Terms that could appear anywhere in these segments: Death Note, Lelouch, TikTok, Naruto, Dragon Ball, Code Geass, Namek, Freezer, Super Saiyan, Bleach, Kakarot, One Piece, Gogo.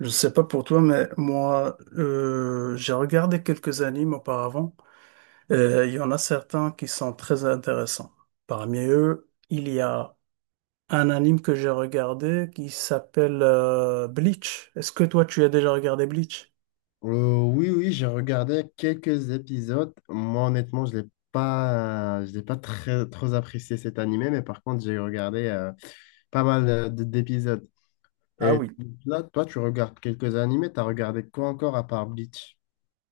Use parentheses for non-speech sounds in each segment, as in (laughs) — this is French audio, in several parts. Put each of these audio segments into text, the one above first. Je sais pas pour toi, mais moi, j'ai regardé quelques animes auparavant. Il y en a certains qui sont très intéressants. Parmi eux, il y a un anime que j'ai regardé qui s'appelle Bleach. Est-ce que toi, tu as déjà regardé Bleach? Oui, oui, j'ai regardé quelques épisodes. Moi, honnêtement, je l'ai pas très, trop apprécié cet animé, mais par contre, j'ai regardé pas mal d'épisodes. Ah Et oui. là, toi, tu regardes quelques animés, t'as regardé quoi encore à part Bleach?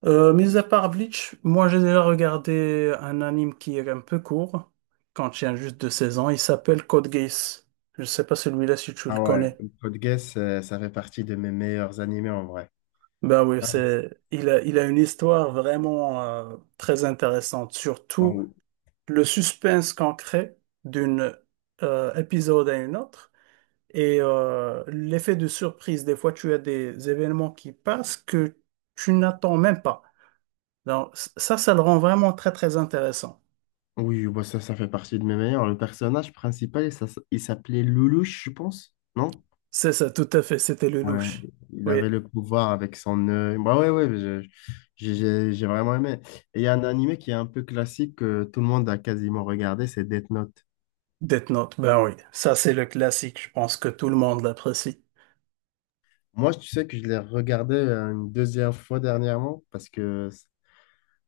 Mis à part Bleach, moi, j'ai déjà regardé un anime qui est un peu court, quand il y a juste deux saisons. Il s'appelle Code Geass. Je sais pas celui-là si tu le Ah ouais, connais. Code Geass, ça fait partie de mes meilleurs animés en vrai. Ben oui, Ah, c'est, il a une histoire vraiment très intéressante, surtout en- le suspense qu'on crée d'une épisode à une autre et l'effet de surprise. Des fois, tu as des événements qui passent que tu n'attends même pas. Donc, ça, ça le rend vraiment très, très intéressant. oui, bah ça, ça fait partie de mes meilleurs. Le personnage principal, ça, il s'appelait Lelouch, je pense, non? C'est ça, tout à fait, c'était le Ouais, louche. il Oui, avait le pouvoir avec son œil. Bah ouais, ouais, j'ai vraiment aimé. Et il y a un animé qui est un peu classique que tout le monde a quasiment regardé, c'est Death Note. Death Note, ben oui, ça, c'est le classique. Je pense que tout le monde l'apprécie. Moi, tu sais que je l'ai regardé une deuxième fois dernièrement parce que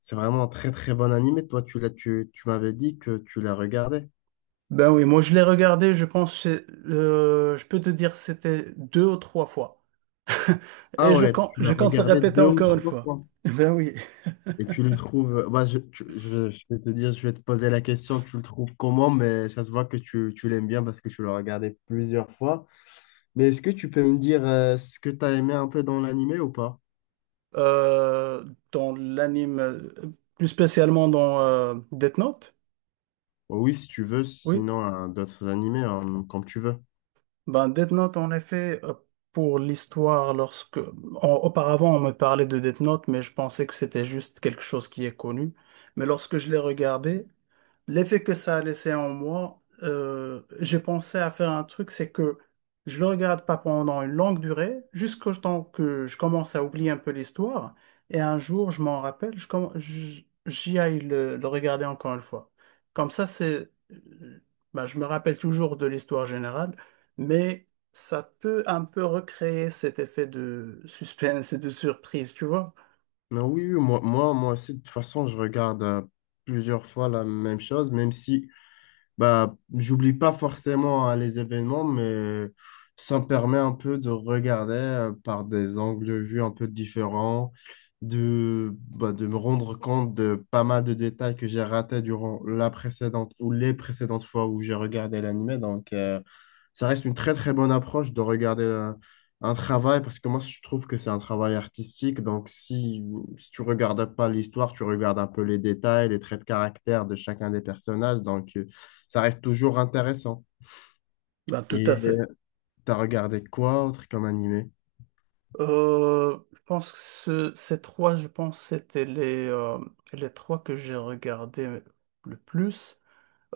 c'est vraiment un très très bon animé. Toi, tu m'avais dit que tu l'as regardé. Ben oui, moi je l'ai regardé, je pense, je peux te dire c'était deux ou trois fois. (laughs) Et Ah ouais, tu je l'as compte le regardé répéter deux ou encore une trois fois. fois. (laughs) Ben oui. Et tu le trouves. Bah, je vais te dire, je vais te poser la question, tu le trouves comment, mais ça se voit que tu l'aimes bien parce que tu l'as regardé plusieurs fois. Mais est-ce que tu peux me dire ce que tu as aimé un peu dans l'animé ou pas? Euh, Dans l'anime, plus spécialement dans Death Note, Oh oui, si tu veux, oui. sinon hein, d'autres animés, hein, comme tu veux. Ben Death Note, en effet, pour l'histoire, lorsque... auparavant, on me parlait de Death Note, mais je pensais que c'était juste quelque chose qui est connu. Mais lorsque je l'ai regardé, l'effet que ça a laissé en moi, j'ai pensé à faire un truc, c'est que je le regarde pas pendant une longue durée, jusqu'au temps que je commence à oublier un peu l'histoire, et un jour, je m'en rappelle, j'y aille le regarder encore une fois. Comme ça, bah, je me rappelle toujours de l'histoire générale, mais ça peut un peu recréer cet effet de suspense et de surprise, tu vois? Non, oui, oui, moi aussi, de toute façon, je regarde plusieurs fois la même chose, même si. Bah, j'oublie pas forcément hein, les événements, mais ça me permet un peu de regarder par des angles de vue un peu différents, bah, de me rendre compte de pas mal de détails que j'ai ratés durant la précédente ou les précédentes fois où j'ai regardé l'anime. Donc, ça reste une très très bonne approche de regarder un travail parce que moi, je trouve que c'est un travail artistique. Donc, si tu regardes pas l'histoire, tu regardes un peu les détails, les traits de caractère de chacun des personnages. Donc, ça reste toujours intéressant. Ben, tout Et à fait. T'as regardé quoi autre comme animé? Je pense que ces trois, je pense, c'était les trois que j'ai regardés le plus.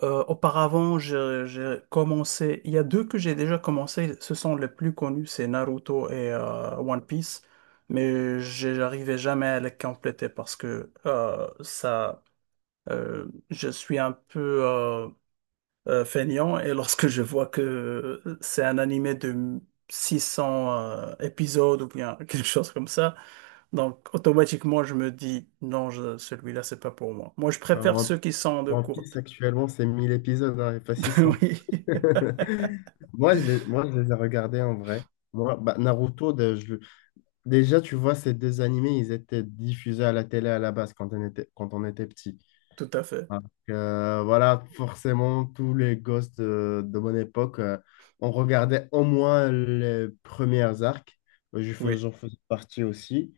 Auparavant, j'ai commencé. Il y a deux que j'ai déjà commencé. Ce sont les plus connus, c'est Naruto et One Piece. Mais j'arrivais jamais à les compléter parce que ça, je suis un peu. Feignant et lorsque je vois que c'est un animé de 600 épisodes ou bien (laughs) quelque chose comme ça, donc automatiquement je me dis non, celui-là c'est pas pour moi. Moi je Alors, préfère One ceux qui sont de One Piece courte. actuellement, c'est 1000 épisodes, hein, et pas (laughs) 600. Oui, (laughs) Moi, moi, je les ai regardés en vrai. Moi, bah, Naruto, déjà, tu vois, ces deux animés, ils étaient diffusés à la télé à la base quand on était petit. tout à fait. Donc, voilà, forcément, tous les gosses de mon époque, on regardait au moins les premières arcs. Oui. J'en faisais partie aussi.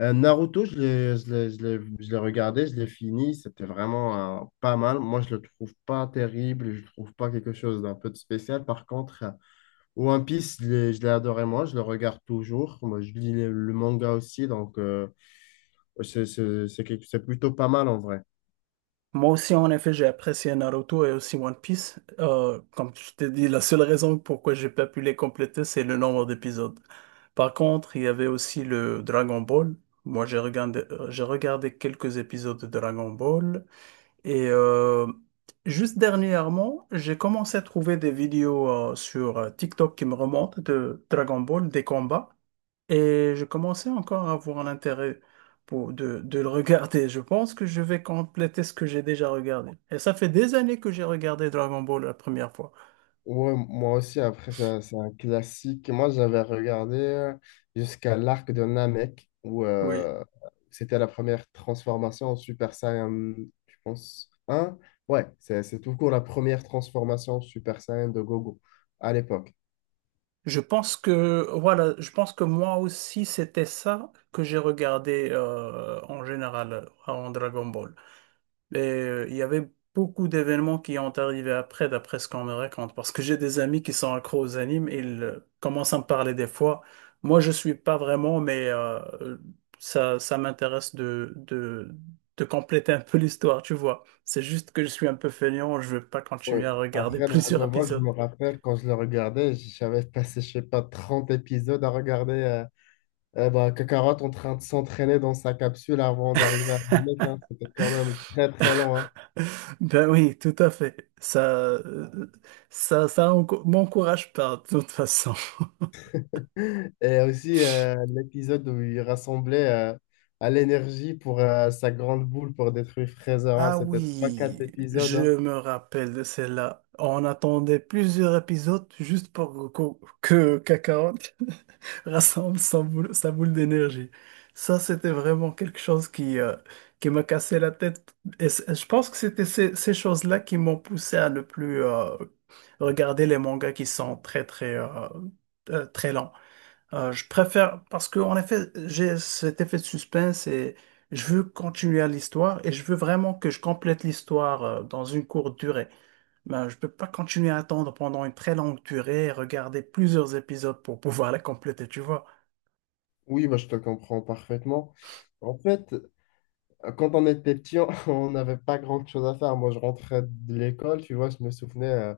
Naruto, je l'ai regardé, je l'ai fini, c'était vraiment pas mal. Moi, je le trouve pas terrible, je le trouve pas quelque chose d'un peu de spécial. Par contre, One Piece, je l'ai adoré, moi, je le regarde toujours. Moi, je lis le manga aussi, donc c'est plutôt pas mal en vrai. Moi aussi, en effet, j'ai apprécié Naruto et aussi One Piece. Comme je t'ai dit, la seule raison pourquoi j'ai pas pu les compléter, c'est le nombre d'épisodes. Par contre, il y avait aussi le Dragon Ball. Moi, j'ai regardé quelques épisodes de Dragon Ball. Et juste dernièrement, j'ai commencé à trouver des vidéos sur TikTok qui me remontent de Dragon Ball, des combats. Et je commençais encore à avoir l'intérêt de le regarder. Je pense que je vais compléter ce que j'ai déjà regardé. Et ça fait des années que j'ai regardé Dragon Ball la première fois. Ouais, moi aussi, après, c'est un classique. Moi, j'avais regardé jusqu'à l'arc de Namek, où Oui. C'était la première transformation en Super Saiyan, je pense, un. Ouais, c'est tout court la première transformation en Super Saiyan de Gogo à l'époque. Je pense que, voilà, je pense que moi aussi, c'était ça que j'ai regardé en général en Dragon Ball. Et il y avait beaucoup d'événements qui ont arrivé après, d'après ce qu'on me raconte, parce que j'ai des amis qui sont accros aux animes, et ils commencent à me parler des fois. Moi, je suis pas vraiment, mais ça, de compléter un peu (laughs) l'histoire, tu vois. C'est juste que je suis un peu feignant, je veux pas continuer Ouais. à regarder (laughs) Après plusieurs Dragon Ball, je épisodes. me rappelle quand je le regardais, j'avais passé, je sais pas, 30 épisodes à regarder bah, Kakarot en train de s'entraîner dans sa capsule avant d'arriver à Namek. Hein. C'était quand même très, très lent. Ben oui, tout à fait. Euh, ça m'encourage pas, de toute façon. Et aussi l'épisode où il rassemblait à l'énergie pour sa grande boule pour détruire Freezer. Hein. Ah C'était 3-4 oui, épisodes. Hein. je me rappelle de celle-là. On attendait plusieurs épisodes juste pour que Kakarot (laughs) rassemble sa boule d'énergie. Ça, c'était vraiment quelque chose qui m'a cassé la tête. Et je pense que c'était ces choses-là qui m'ont poussé à ne plus regarder les mangas qui sont très, très, très lents. Je préfère, parce que en effet, j'ai cet effet de suspense et je veux continuer à l'histoire et je veux vraiment que je complète l'histoire dans une courte durée. Ben, je peux pas continuer à attendre pendant une très longue durée et regarder plusieurs épisodes pour pouvoir la compléter, tu vois. Oui, bah, je te comprends parfaitement. En fait, quand on était petit, on (laughs) on n'avait pas grand-chose à faire. Moi, je rentrais de l'école, tu vois, je me souvenais,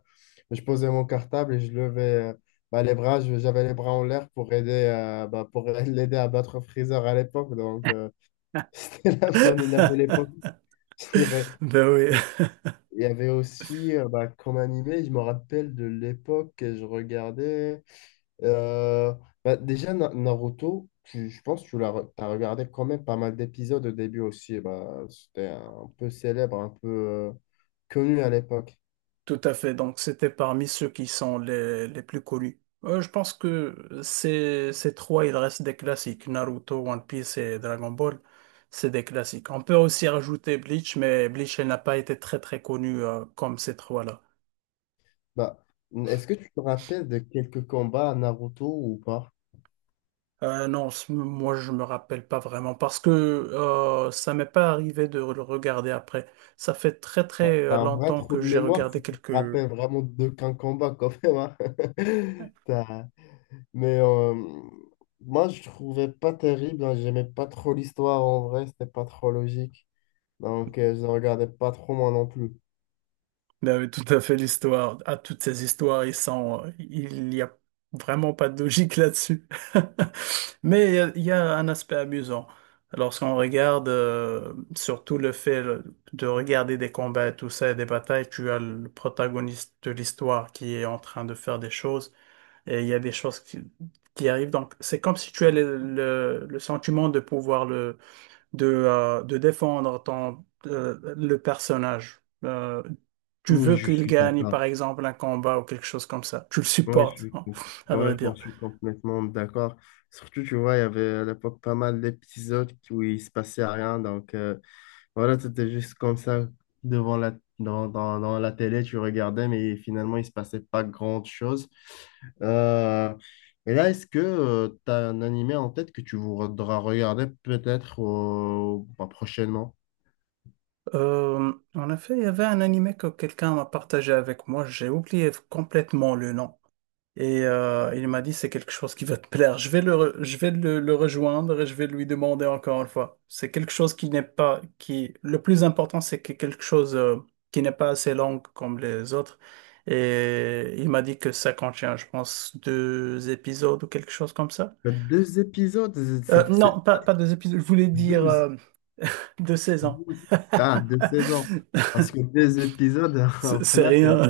je posais mon cartable et je levais bah, les bras, j'avais les bras en l'air pour aider, bah, pour (laughs) l'aider à battre Freezer à l'époque. Donc, (laughs) c'était la bonne et la belle époque, (laughs) je dirais. Ben oui. Il y avait aussi, bah, comme animé, je me rappelle de l'époque que je regardais. euh, Bah, déjà, Naruto, je pense que tu l'as, as regardé quand même pas mal d'épisodes au début aussi. Bah, c'était un peu célèbre, un peu connu à l'époque. Tout à fait. Donc, c'était parmi ceux qui sont les plus connus. Je pense que ces trois, il reste des classiques. Naruto, One Piece et Dragon Ball, c'est des classiques. On peut aussi rajouter Bleach, mais Bleach, elle n'a pas été très très connue comme ces trois-là. Bah, est-ce que tu te rappelles de quelques combats à Naruto ou pas? Non, moi, je me rappelle pas vraiment parce que ça m'est pas arrivé de le regarder après. Ça fait très T'as très t'as un vrai longtemps trou que de j'ai mémoire si regardé tu te quelques rappelles vraiment d'aucun combat quand même. Hein. (laughs) Mais moi, je trouvais pas terrible. Hein, j'aimais pas trop l'histoire en vrai. C'était pas trop logique. Donc, je ne regardais pas trop moi non plus. vous avez tout à fait l'histoire. À toutes ces histoires, il n'y a vraiment pas de logique là-dessus. (laughs) Mais il y a un aspect amusant. Lorsqu'on regarde, surtout le fait de regarder des combats et tout ça, et des batailles, tu as le protagoniste de l'histoire qui est en train de faire des choses, et il y a des choses qui arrivent. Donc, c'est comme si tu as le sentiment de pouvoir le de défendre le personnage. Tu Oui, veux je qu'il suis gagne, d'accord. par exemple, un combat ou quelque chose comme ça. Tu le Oui, supportes, hein, à quand vrai même, dire. je suis complètement d'accord. Surtout, tu vois, il y avait à l'époque pas mal d'épisodes où il se passait rien. Donc, voilà, c'était juste comme ça, devant la, dans la télé, tu regardais, mais finalement, il se passait pas grand-chose. Euh, et là, est-ce que tu as un animé en tête que tu voudras regarder peut-être bah, prochainement? En effet, il y avait un animé que quelqu'un m'a partagé avec moi. J'ai oublié complètement le nom. Et il m'a dit, c'est quelque chose qui va te plaire. Je vais je vais le rejoindre et je vais lui demander encore une fois. C'est quelque chose qui n'est pas, qui, le plus important, c'est que quelque chose qui n'est pas assez long comme les autres. Et il m'a dit que ça contient, je pense, deux épisodes ou quelque chose comme ça. Il y a deux épisodes, c'est Non, pas deux épisodes, je voulais dire 12, deux saisons. 12. (laughs) Ah, deux saisons. Parce que deux épisodes, (laughs) c'est là, rien,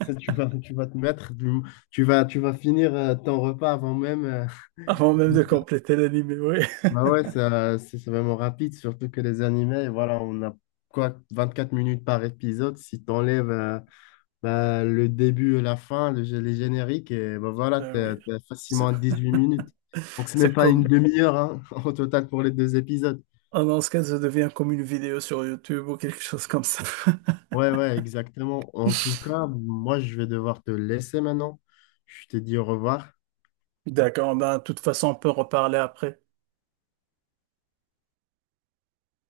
tu vas te mettre, tu vas finir ton repas avant même. (laughs) Avant même de compléter l'anime, oui. Bah ouais, ça, c'est vraiment rapide, surtout que les animés, voilà, on a quoi, 24 minutes par épisode. Si t'enlèves bah, le début et la fin, les génériques, et bah voilà, Ben t'es, oui. t'es C'est facilement à 8 minutes. Donc c'est même c'est pas une comme. demi-heure hein, (laughs) au total pour les deux épisodes. Ah non, ce cas, ça devient comme une vidéo sur YouTube ou quelque chose comme ça. Ouais, ouais, exactement. En tout cas, moi, je vais devoir te laisser maintenant. Je te dis au revoir. (laughs) D'accord, ben, de toute façon, on peut reparler après.